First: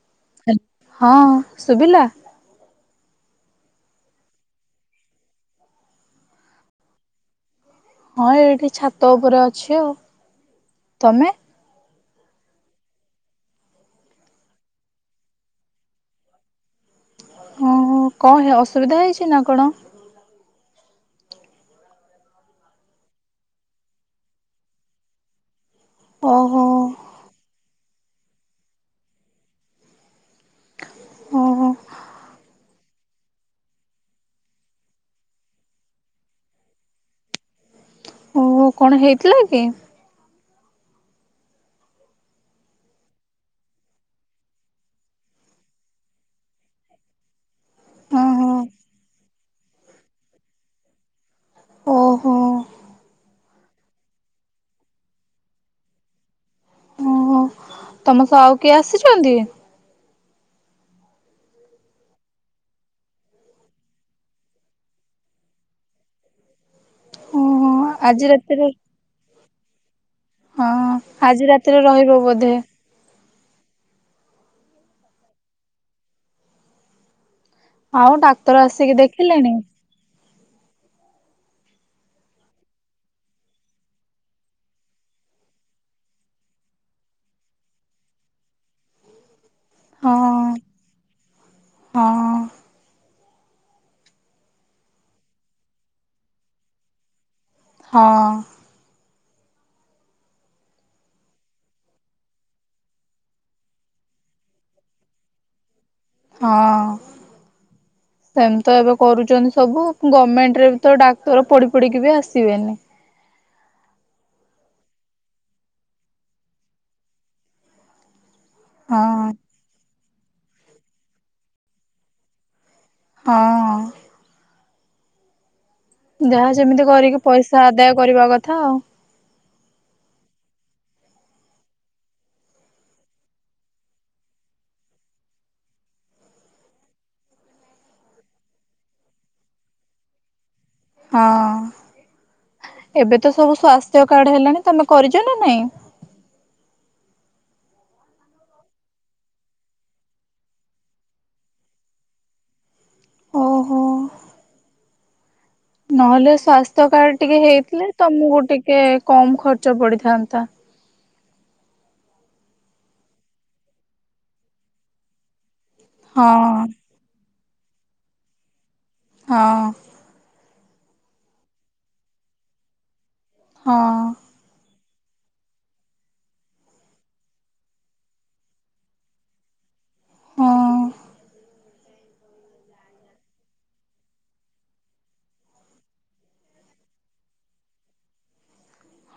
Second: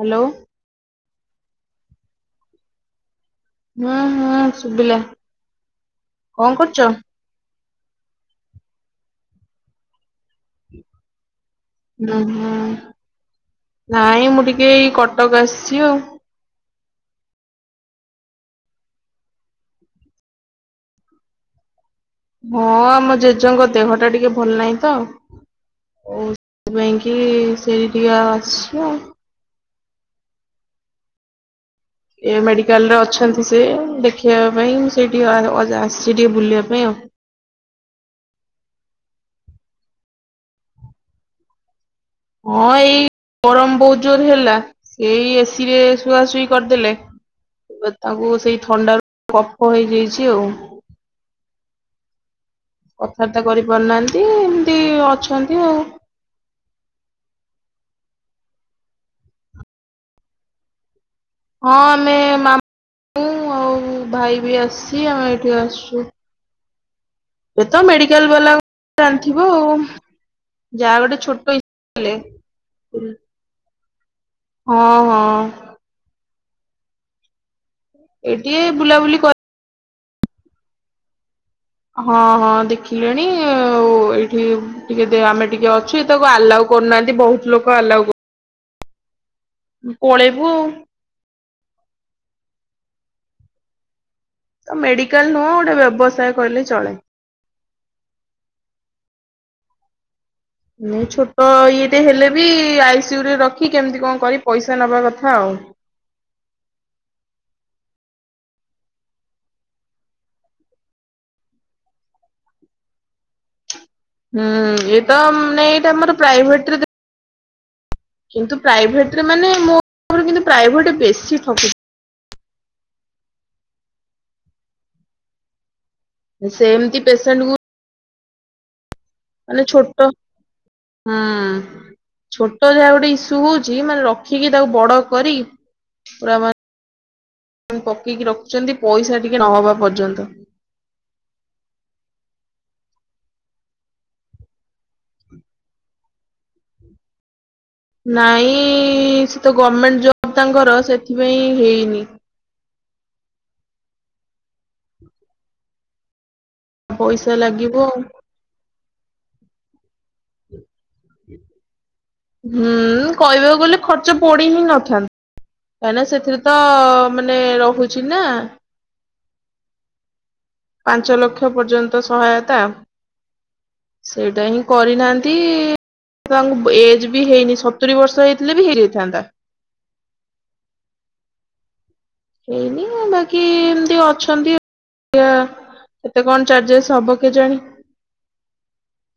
Hello. ହଁ ଶୁଭିଲା ହୁଁ ହୁଁ ଶୁଭିଲା କଣ କରୁଛ ହଁ ଏଇଠି ଛାତ ଉପରେ ଅଛି ଆଉ ତମେ ହୁଁ ହୁଁ ନାଇଁ ମୁଁ ଟିକେ ଏଇ କଟକ ଆସିଛି ଆଉ ଓ ହୋ କଣ ହେ ଅସୁବିଧା ହେଇଛି ନା କଣ ହଁ ଆମ ଜେଜେଙ୍କ ଦେହ ଟା ଟିକେ ଭଲ ନାହିଁ ତ ଓ ଓହୋ ସେଥିପାଇଁ କି ସେଇଠୀ ଅଛି ଆଉ ଓହୋ। ଏ ମେଡିକାଲ ରେ ଅଛନ୍ତି ସେ ଦେଖେଇବା ପାଇଁ ସେ ଟିକେ ଅ ଆସିଛି ଟିକେ ବୁଲିବା ପାଇଁ ଆଉ ଓ ହୋ କଣ ହେଇଥିଲା କି? ହଁ ଏଇ ଗରମ ବହୁତ ଜୋର ହେଲା ଏଇ ଏସିି ରେ ଶୁଆ ଶୁଇ କରିଦେଲେ। ତାଙ୍କୁ ଓହୋ ସେଇ ଥଣ୍ଡାରୁ କଫ ହେଇଯାଇଛି ଆଉ। ଓହୋ। କଥାବାର୍ତ୍ତା କରି ପାରୁନାହାନ୍ତି ଏମିତି ଅଛନ୍ତି ଆଉ। ଓହୋ ତମ ସହ ଆଉ କିଏ ଆସିଛନ୍ତି? ହଁ ଆମେ ମାମୁଁ ଆଉ ଭାଇ ବି ଆସିଛି ଆମେ ଏଇଠି ଆସିଛୁ। ଏ ଓହୋ ତ ଆଜି ମେଡିକାଲ ବାଲା ରାତିରେ ଜାଣିଥିବ ଆଉ। ହଁ ଯାହା ଗୋଟେ ଆଜି ଛୋଟ ରାତିରେ [inaudible] ହେଲେ। ରହିବ ବୋଧେ ହଁ ହଁ। ଆଉ ଏଇଠି ଡାକ୍ତର ଆସିକି ବୁଲାବୁଲି କରି ଦେଖିଲେଣି? ହଁ ହଁ ଦେଖିଲେଣି ଆଉ ଏଇଠି ଟିକେ ଦେ ଆମେ ଟିକେ ଅଛୁ ଏ ତାକୁ ଆଲାଓ କରୁନାହାନ୍ତି ବହୁତ ଲୋକ ଆଲାଉ କ ହଁ ପଳେଇବୁ ଆଉ। ହଁ ତ ମେଡିକାଲ ନୁହଁ ଗୋଟେ ବ୍ୟବସାୟ କହିଲେ ଚଳେ। ହଁ। ଛୋଟ ଇଏଟେ ହେଲେ ବି ଆଇସିୟୁ ରେ ରଖି କେମିତି କଣ କରି ପଇସା ନବା କଥା ଆଉ। ହଁ। ସେମତି ଏବେ କରୁଛନ୍ତି ସବୁ ଗମେଣ୍ଟରେ ବି ତ ଡାକ୍ତର ପଡି ପଡିକି ବି ଆସିବେନି। ହୁଁ ଇଏ ତ ନାଇଁ ଏଇଟା ଆମର ପ୍ରାଇଭେଟ ରେ ଦେ କିନ୍ତୁ ପ୍ରାଇଭେଟ୍ ରେ ହଁ ମାନେ ମୋ [inaudible] ପ୍ରାଇଭେଟ୍ ବେଶୀ ଠକୁ ହଁ। ଯାହା ଯେମିତି ସେମିତି କରିକି ପେସେଣ୍ଟକୁ ପଇସା ଆଦାୟ କରିବା କଥା ଆଉ। ମାନେ ଛୋଟ ହଁ। ଛୋଟ ଯାହା ଗୋଟେ ଇସୁ ହଉଛି ମାନେ ରଖିକି ତାକୁ ବଡ କରି ପୁରା ମା ପକେଇକି ରଖୁଛନ୍ତି ପଇସା ଟିକେ ନହବା ପର୍ଯ୍ୟନ୍ତ। ହଁ ଏବେ ତ ସବୁ ସ୍ଵାସ୍ଥ୍ୟ କାର୍ଡ ହେଲାଣି ତମେ କରିଛ ନା ନାଇଁ? ନାଇଁ ସେ ତ ଗମେଣ୍ଟ ଜବ୍ ତାଙ୍କର ସେଥିପାଇଁ ହେଇନି। ଓହୋ। ନହେଲେ ସ୍ଵାସ୍ଥ୍ୟ କାର୍ଡ ପଇସା ଟିକେ ଲାଗିବ ହେଇଥିଲେ ଆଉ। ତମକୁ ଟିକେ କମ୍ ଖର୍ଚ୍ଚ ପଡିଥାନ୍ତା। ହୁଁ କହିବାକୁ ଗଲେ ଖର୍ଚ୍ଚ ପଡି ହିଁ ନଥାନ୍ତା। କାଇଁକି ସେଥିରେ ତ ହଁ ମାନେ ରହୁଛି ନା। ହଁ। ପାଞ୍ଚ ଲକ୍ଷ ପର୍ଯ୍ୟନ୍ତ ସହାୟତା ହଁ ସେଇଟା ହିଁ କରିନାହାନ୍ତି ତାଙ୍କୁ ଏଜ୍ ବି ହେଇନି ସତୁରି ବର୍ଷ ହେଇଥିଲେ ବି ହେଇଯାଇଥାନ୍ତା। ହଁ ହେଇନି ବାକି ଏମିତି ଅଛନ୍ତି [inaudible] କେତେ କଣ ଚାର୍ଜେସ୍ ହବ କେଜାଣି।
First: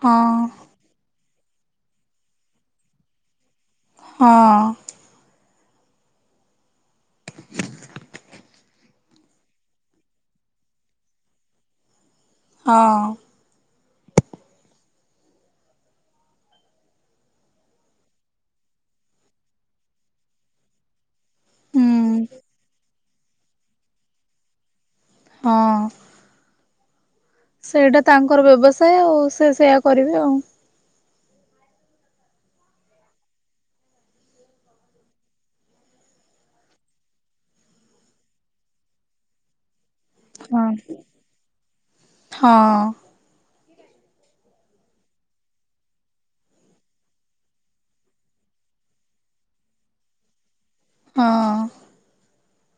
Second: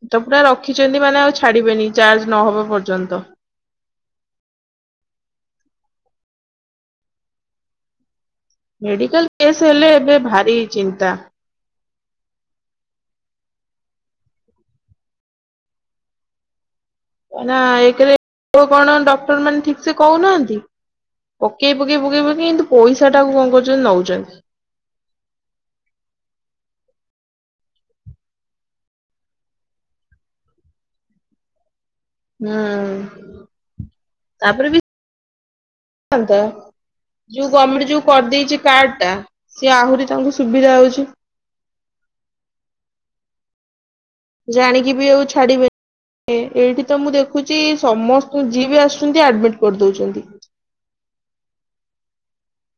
ହଁ। ତ ପୁରା ରଖିଛନ୍ତି ମାନେ ଆଉ ଛାଡିବେନି ଚାର୍ଜ ନହବା ପର୍ଯ୍ୟନ୍ତ। ହଁ। ମେଡିକାଲ କେସ୍ ହେଲେ ଏବେ ଭାରି ଚିନ୍ତା। ହଁ। ନା ଏକରେ କଣ ଡକ୍ଟର ମାନେ ଠିକ୍ ସେ କହୁନାହାନ୍ତି। ପକେଇ ପକେଇ ପକେଇ ହୁଁ ପକେଇ କିନ୍ତୁ ପଇସା ଟା କ କଣ କରୁଛନ୍ତି ନଉଛନ୍ତି। ହଁ। ସେଇଟା ତାଙ୍କର ବ୍ୟବସାୟ ଆଉ ସେ ସେୟା କରିବେ ଆଉ। ହୁଁ ତାପରେ ବି ହତା ଯୋଉ ଗମେଣ୍ଟ ଯୋଉ କରିଦେଇଛି କାର୍ଡ ଟା। ସିଏ ଆହୁରି ତାଙ୍କୁ ହଁ ସୁବିଧା ହଉଛି। ହଁ। ଜାଣିକି ବି ଆଉ ଛାଡିବେନି। ଏ ଏଇଠି ତ ମୁଁ ଦେଖୁଛି ସମସ୍ତ ଯିଏ ବି ଆସୁଛନ୍ତି ଆଡମିଟ କରିଦଉଛନ୍ତି। ହଁ ଅ।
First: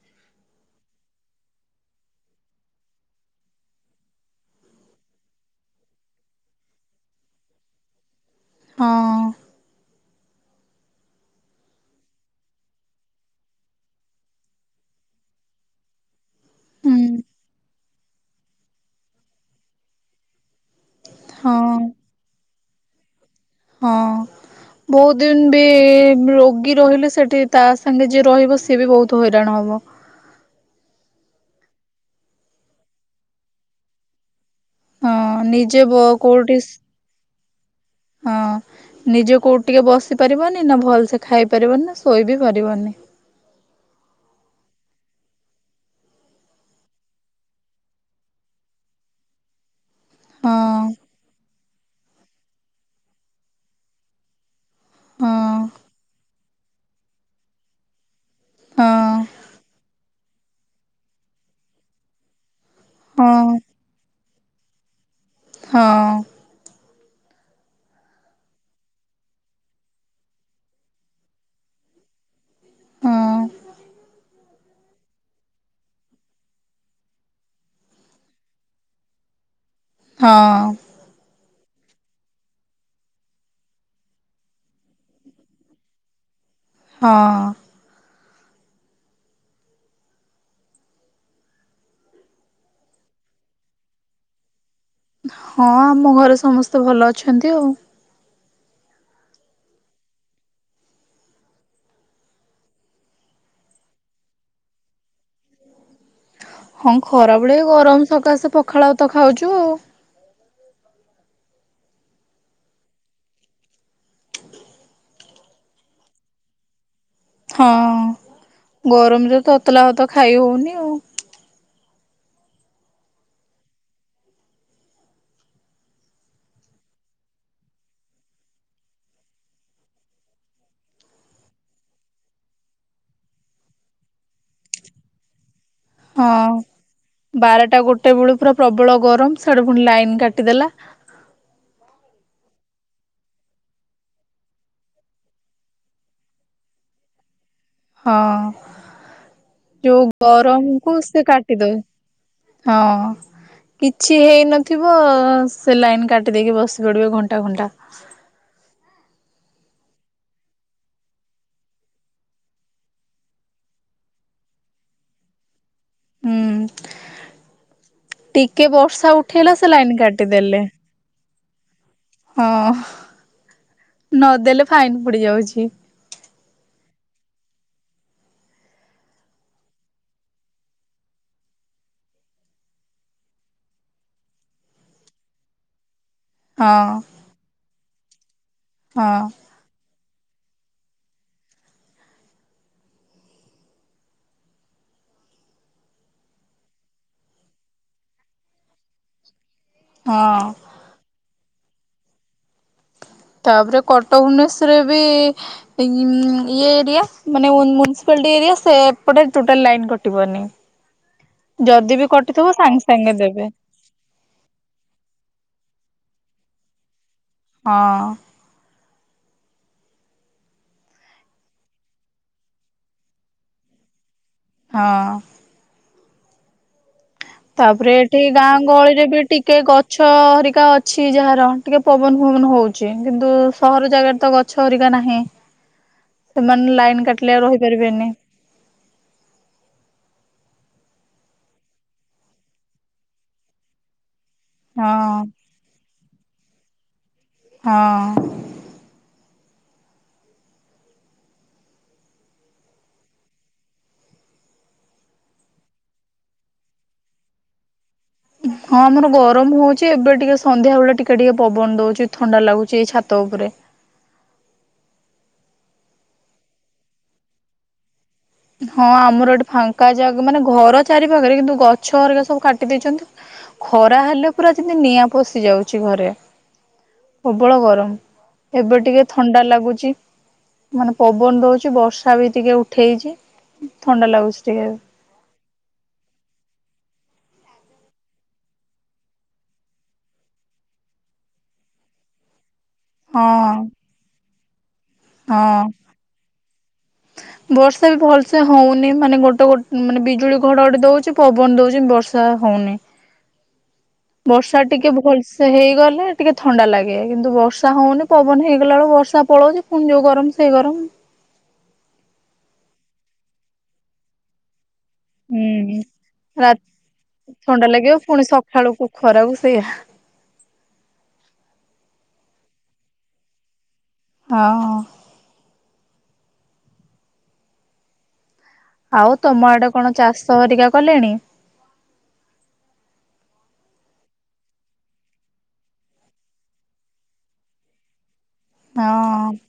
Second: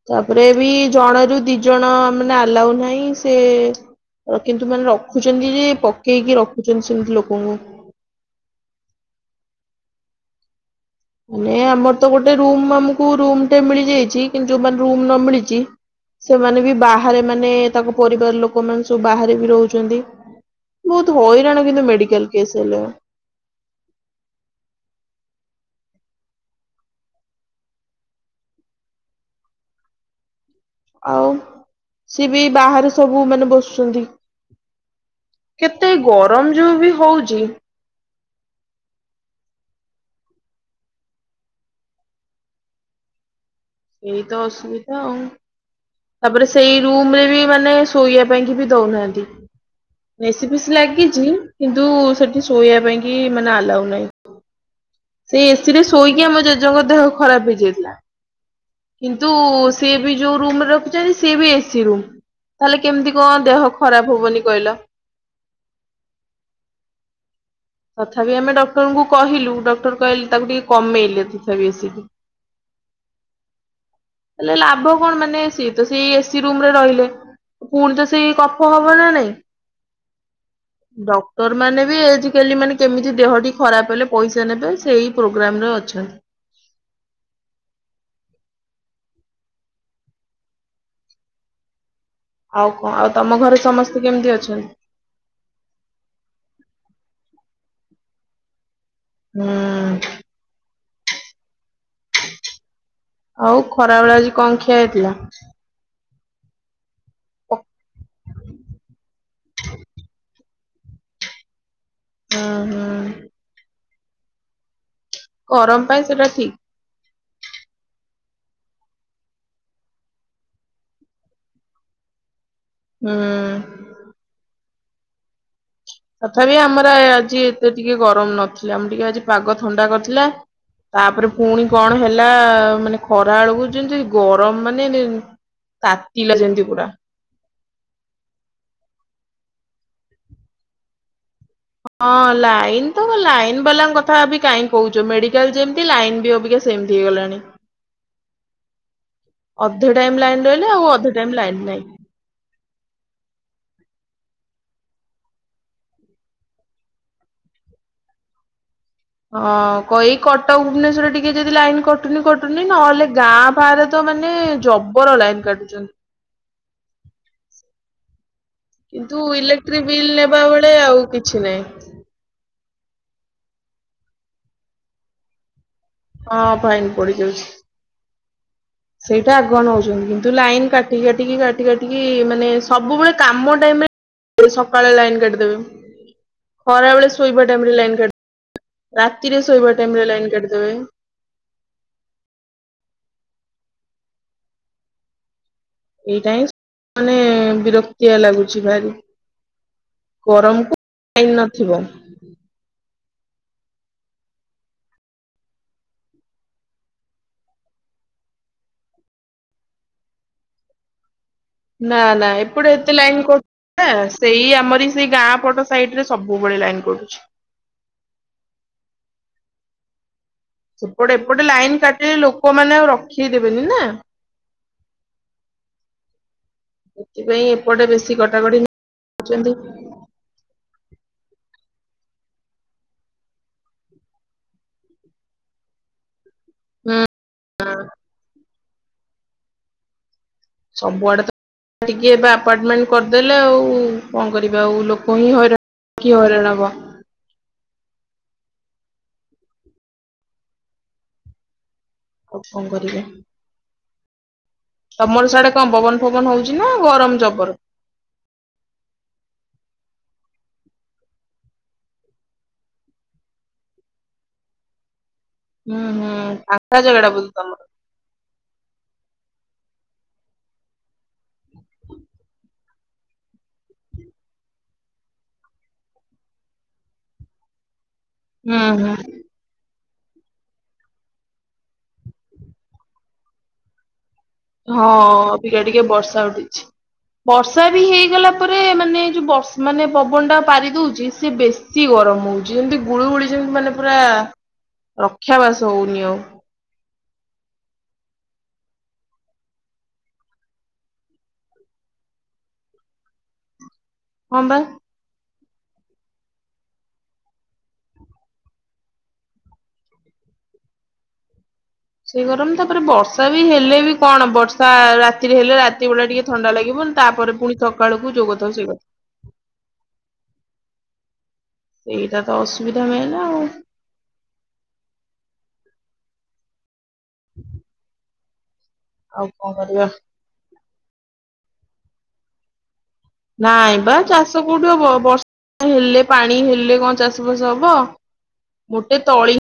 ତାପରେ ବି ଜଣ ରୁ ଦି ଜଣ ମାନେ ଆଲାଉ ନାହିଁ, ସେ କିନ୍ତୁ ମାନେ ରଖୁଛନ୍ତି ଯେ, ପକେଇକି ରଖୁଛନ୍ତି ସେମିତି ଲୋକଙ୍କୁ। ହଁ ଅ। ମାନେ ଆମର ତ ଗୋଟେ ରୁମ, ଆମକୁ ରୁମଟେ ମିଳି ଯାଇଛି କିନ୍ତୁ ଯୋଉ ମ ରୁମ ନ ମିଳିଛି ସେମାନେ ବି ହୁଁ ବାହାରେ ମାନେ, ତାଙ୍କ ପରିବାର ଲୋକମାନେ ସବୁ ବାହାରେ ବି ରହୁଛନ୍ତି। ବହୁତ ହଇରାଣ କିନ୍ତୁ ହଁ। ମେଡିକାଲ କେସ୍ ହେଲେ। ହଁ ଅ। ବହୁତ ଦିନ ବି ରୋଗୀ ରହିଲେ ସେଠି ତା ସାଙ୍ଗେ ଯିଏ ରହିବ ସିଏ ବି ବହୁତ ହଇରାଣ ହବ। ଆଉ ସି ବି ବାହାରେ ସବୁ ମାନେ ବସୁଛନ୍ତି। ହଁ ନିଜେ କେତେ ବ ଗରମ କୋଉଠି ଯୋଉ ବି ହଉଛି? ହଁ, ନିଜେ କୋଉଠି ଟିକେ ବସି ପାରିବନି ନା ଭଲସେ ଖାଇ ପାରିବନି ନା ଶୋଇ ବି ପାରିବନି। ଏଇ ତ ଅସୁବିଧା ଆଉ। ତାପରେ ସେଇ ରୁମ ରେ ବି ମାନେ ଶୋଇବା ପାଇଁ ବି ଦଉନାହାନ୍ତି। ଏସି ହଁ ଫେ ସି ଲାଗିଛି କିନ୍ତୁ ସେଠି ଶୋଇବା ପାଇଁ କି ମାନେ ଆଲାଉ ନାହିଁ। ହଁ ସେଇ ଏସି ରେ ଶୋଇକି ଆମ ଜେଜେଙ୍କ ଦେହ ଖରାପ ହେଇଯାଇଥିଲା, ହଁ କିନ୍ତୁ ସେ ବି ଯେଉ ରୁମର ସିଏ ବି ଏସି ରୁମ୍ ତାହେଲେ କେମିତି କଣ ହଁ ଦେହ ଖରାପ ହବନି କହିଲ? ହଁ ଅ। ତଥାପି ଆମେ ଡକ୍ଟରଙ୍କୁ କହିଲୁ, ଡକ୍ଟର କହିଲେ ତାକୁ ଟିକେ କମେଇଲେ ତଥାପି ଆସିକି। ହଁ ଅ। ହେଲେ ଲାଭ କଣ? ମାନେ ସିଏ ତ ସେଇ ଏସି ରୁମରେ ରହିଲେ। ପୁଣି ତ ସେଇ କଫ ହବ ନା ନାଇଁ? ହଁ ଅ। ଡକ୍ଟର ମାନେ ବି ଏ ହେଲି ମାନେ କେମିତି ଦେହଟି ଖରାପ ହେଲେ, ପଇସା ନେବେ, ସେଇ ପ୍ରୋଗ୍ରାମରେ ଅଛନ୍ତି। ହଁ ଅ। ଆଉ କଣ? ଆଉ ତମ ଘରେ ସମସ୍ତେ କେମିତି ଅଛନ୍ତି? ହଁ ଆମ ଘରେ ସମସ୍ତେ ଭଲ ଅଛନ୍ତି ଆଉ। ହୁଁ ଉ ଆଉ ଖରାବେେଳେ ଆଜି କଣ ଖିଆ ହେଇଥିଲା? ହଁ ଖରା ବେଳେ ହୁଁ ଗରମ ସକାଶେ ପଖାଳଭାତ ଖାଉଛୁ ଆଉ। ହୁଁ ହୁଁ। ଗରମ ପାଇଁ ସେଇଟା ଠିକ। ହଁ ଗରମରେ ତତଲା ଭାତ ଖାଇ ହଉନି ଆଉ। ହୁଁ ଉ। ତଥାପି ଆମର ଆଜି ଏତେ ଟିକେ ଗରମ ନଥିଲା। ଆମର ଟିକେ ଆଜି ପାଗ ଥଣ୍ଡା କରିଥିଲା। ତାପରେ ପୁଣି କଣ ହେଲା। ମାନେ ଖରା ବେଳକୁ ଯେମିତି ଗରମ ମାନେ ଏ [inaudible] ତାତିିଲା ହଁ। ଯେମିତି ପୁରା। ବାରଟା ଗୋଟେ ବେଳୁ ପୁରା ପ୍ରବଳ ଗରମ, ସିଆଡୁ ପୁଣି ଲାଇନ କାଟିଦେଲା। ହଁ ଲାଇନ୍ ତ ଲାଇନ୍ ବାଲା କଥା ବି କାହିଁ କହୁଛ? ମେଡିକାଲ ଯେମତି ଲାଇନ୍ ବି ଅବିକା ସେମି ସେମିତି ହେଇଗଲାଣି। ହଁ ଅଧେ ଯୋଉ ଟାଇମ ଲାଇନ ରହିଲେ ଆଉ ଗରମକୁ ଅଧେ ସେ ଟାଇମ ଲାଇନ କାଟି ଦଉ ନାହିଁ। ହଁ ଅ। କିଛି ହେଇନଥିବ, ସେ ଲାଇନ୍ କାଟି ଦେଇକି ବସି ପଡ଼ିବେ ଘଣ୍ଟା ଘଣ୍ଟା। ହଁ କହି କଟକ ଭୁବନେଶ୍ୱରରେ ଟିକେ ଯଦି ଲାଇନ କଟୁନି, କଟୁନି, ନହେଲେ ଗାଁ ପା ରେ ତ ମାନେ ଜବର ଲାଇନ କାଟୁଛନ୍ତି। ହୁଁ ଉ। ଟିକେ ବର୍ଷା କିନ୍ତୁ ଉଠେଇଲା ସେ ଲାଇନ୍ କାଟିଦେଲେ। ଛି ନାଇଁ। ହଁ ନଦେଲେ ଫାଇନ୍ ପଡି ଯାଉଛି। ହଁ ଫାଇନ୍ ପଡି ଯାଉଛି। [inaudible] ସେଇଟା ଆଗୁଆ ନେଉଚନ୍ତି, କିନ୍ତୁ ଲାଇନ୍ କାଟି କାଟିକି କାଟି କାଟିକି ମାନେ ସବୁବେଳେ କାମ ଟାଇମରେ ସକାଳେ ଲାଇନ୍ କାଟିଦେବେ, ହଁ ଖରାବେଳେ ଶୋଇବା ଟାଇମ୍ ରେ ଲାଇନ୍ କାଟି ଦେ ହଁ ରାତିରେ ଶୋଇବା ଟାଇମ୍ ରେ ଲାଇନ୍ କାଟିିଦେବେ। ଏଇଟା ହିଁ ମାନେ ବିରକ୍ତିଆ ଲାଗୁଛି ଭାରି ହଁ। ଗରମକୁ ଲାଇନ୍ ନଥିବ। ତାପରେ କଟକ ଭୁବନେଶ୍ଵରରେ ବି ଇମ୍ ଇଏ ଏରିଆ ମାନେ ମ୍ୟୁନିସିପାଲିଟୀ ଏରିଆ, ସେପଟେ ଟୋଟାଲ୍ ଲାଇନ୍ କଟିବନି। ଯଦି ନା ବି ନା କଟିଥିବ ଏପଟେ ଏତେ ସାଙ୍ଗେ-ସାଙ୍ଗେ ଲାଇନ ଦେବେ। [unintelligible] ସେଇ ଆମରି ସେଇ ଗାଁ ପଟ ସାଇଟ୍ ରେ ସବୁବେଳେ ଲାଇନ୍ କଟୁଛି। ହଁ। ସେପଟେ ଏପଟେ ଲାଇନ୍ କାଟିଲେ ଲୋକମାନେ ଆଉ ରଖେଇ ଦେବେନି ନା। ହଁ। ସେଥିପାଇଁ। ଏପଟେ ତାପରେ ବେଶୀ ଏଠି ଗାଁ କଟାକଟି ଗହଳିରେ ବି ଟିକେ ନଉଛନ୍ତି। ଗ ଛ ହରିକା ଅଛି ଯାହାର ଟିକେ ପବନ ଫବନ ହଉଚି, କିନ୍ତୁ ସହର ଜାଗାରେ ତ ଗ ଛ ହେରିକା ନାହିଁ, ସେମାନେ ହୁଁ ଲାଇନ୍ କାଟିଲେ ରହିପାରିବେନି। ସବୁଆଡେ ତ ଟିକେ ଏବେ ଆପାର୍ଟମେଣ୍ଟ କରିଦେଲେ ଆଉ କଣ କରିବା ଆଉ ହଁ ଲୋକ ହିଁ ହଇରାଣ। କିଏ ହଇରାଣ ହବ। ହଁ। ଆଉ କଣ କରିବା। ତମର ସିଆଡ଼େ କଣ ପବନ୍ ଫବନ୍ ହଉଛି ନା ଗରମ୍ ଜବର? ହଁ ଆମର ଗରମ୍ ହଉଛି, ଏବେ ଟିକେ ସନ୍ଧ୍ୟାବେଳେ ଟିକେ-ଟିକେ ପବନ ଦଉଛି ଥଣ୍ଡା ଲାଗୁଛି ଏଇ ଛାତ ଉପରେ। ହୁଁ-ହୁଁ ଫାଙ୍କା ଜାଗାଟା ବୋଧେ ତମର? ହଁ ଆମର ଏଠି ଫାଙ୍କା ଯାଗ ମାନେ ଘର ଚାରି ପାଖରେ, କିନ୍ତୁ ଗଛହରିକା ସବୁ କାଟି ଦେଇଛନ୍ତି। ଖରା ହେଲେ ପୁରା ଯେମିତି ନିଆଁ ପଶି ଯାଉଛି ଘରେ, ପ୍ରବଳ ଗରମ୍। ଏବେ ହୁଁ ଟିକେ ହୁଁ ଥଣ୍ଡା ଲାଗୁଚି, ମାନେ ପବନ୍ ଦଉଚି ବର୍ଷା ବି ଟିକେ ଉଠେଇଚି। ଥଣ୍ଡା ଲାଗୁଛି। ହଁ ଅବିକା ଟିକେ ବର୍ଷା ଉଠେଇଛି। ବର୍ଷା ବି ହେଇଗଲା ପରେ ମାନେ ଯୋଉ ବଷ ମାନେ ପବନ୍ ଟା ପାରି ଦଉଚି ସେ ବେ ଶୀ ଗରମ୍ ହଉଚି, ଯେମିତି ହଁ ଗୁଳୁଗୁଳି ଯେମିତି ମାନେ ପୁରା ହଁ ରକ୍ଷାବାସ ହଉନି ଆଉ। [inaudible] ବର୍ଷା ବି ଭଲସେ ହଉନି ମାନେ ଗୋଟେ ଗୋ ମାନେ ବିଜୁଳି ଘଡଘଡି ଦଉଚି ପବନ ଦଉଚି ବ ର୍ଷା ହଉନି। ହଁ ବର୍ଷା ବା ଟିକେ ଭଲସ୍ ସେ ହେଇଗଲେ ଟିକେ ଥଣ୍ଡା ଲାଗେ, କିନ୍ତୁ ବର୍ଷା ହଉନି ପବନ୍ ହେଇଗଲା ବେଳକୁ ବର୍ଷା ପଳାଉଚି। ଫୁଣି ଯୋଉ ଗରମକୁ ସେଇ ଗରମ୍। ସେଇ ଗରମ୍ ତାପରେ ବର୍ଷା ବି ହେଲେ ବି କଣ ବର୍ଷା ରା ତିରେ ହେଲେ ହୁଁ। ରାତିବେଳା ଟିକେ ଥଣ୍ଡା ରାତି ଲାଗିବ, ତାପରେ ପୁଣି ଥଣ୍ଡା ଲାଗିବ ସକାଳକୁୁ ପୁଣି ଯୋଉ କଥାକୁ ସକାଳୁକୁ ଖରାକୁ ସେଇକଥା। ସେଇଆ ସେଇଟା ତ ଅସୁବିଧା ମେନ୍ ଆଉ। ହଁ। [inaudible] ଆଉ ତମ ଆଡେ କଣ ଚାଷ ହେରିକା କଲେଣି? ନାଇଁ ବା ଚାଷ କୋଉଠୁ ହବ, ବର୍ଷା ହେଲେ ପାଣି ହେଲେ କଣ ଚାଷବାସ ହବ। ଗୋଟେ ହଁ। ତଳି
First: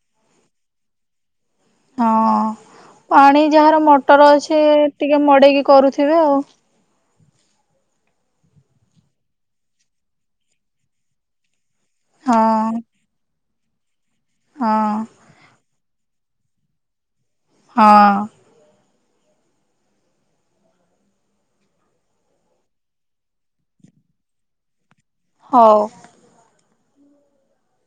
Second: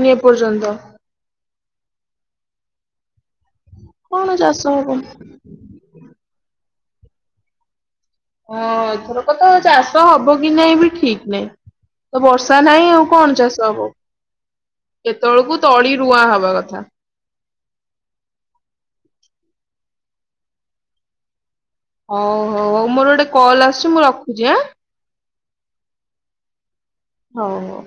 ଇନି ଏପର୍ଯ୍ୟନ୍ତ। ହଁ ପାଣି ଯାହାର କଣ ମଟର ଅଛି ଚାଷ ହବ ଟିକେ ମଡେଇକି କରୁଥିବେ ଆଉ। ହଁ ଏଥରକ ତ ଚାଷ ହବ କି ନାଇଁ ବି ଠିକ ନାହିଁ। ତ ବର୍ଷା ହଁ ନାହିଁ ଆଉ କଣ ଚାଷ ହବ। ହଁ ଏତଳକୁ ତଳି ରୁଆ ହବା କଥା। ହଁ ଓଉ ହଉ ମୋର ଗୋଟେ କଲ୍ ଆସିଛି ମୁଁ ରଖୁଛି ହାଁ। ହଉ ହଉ ହଉ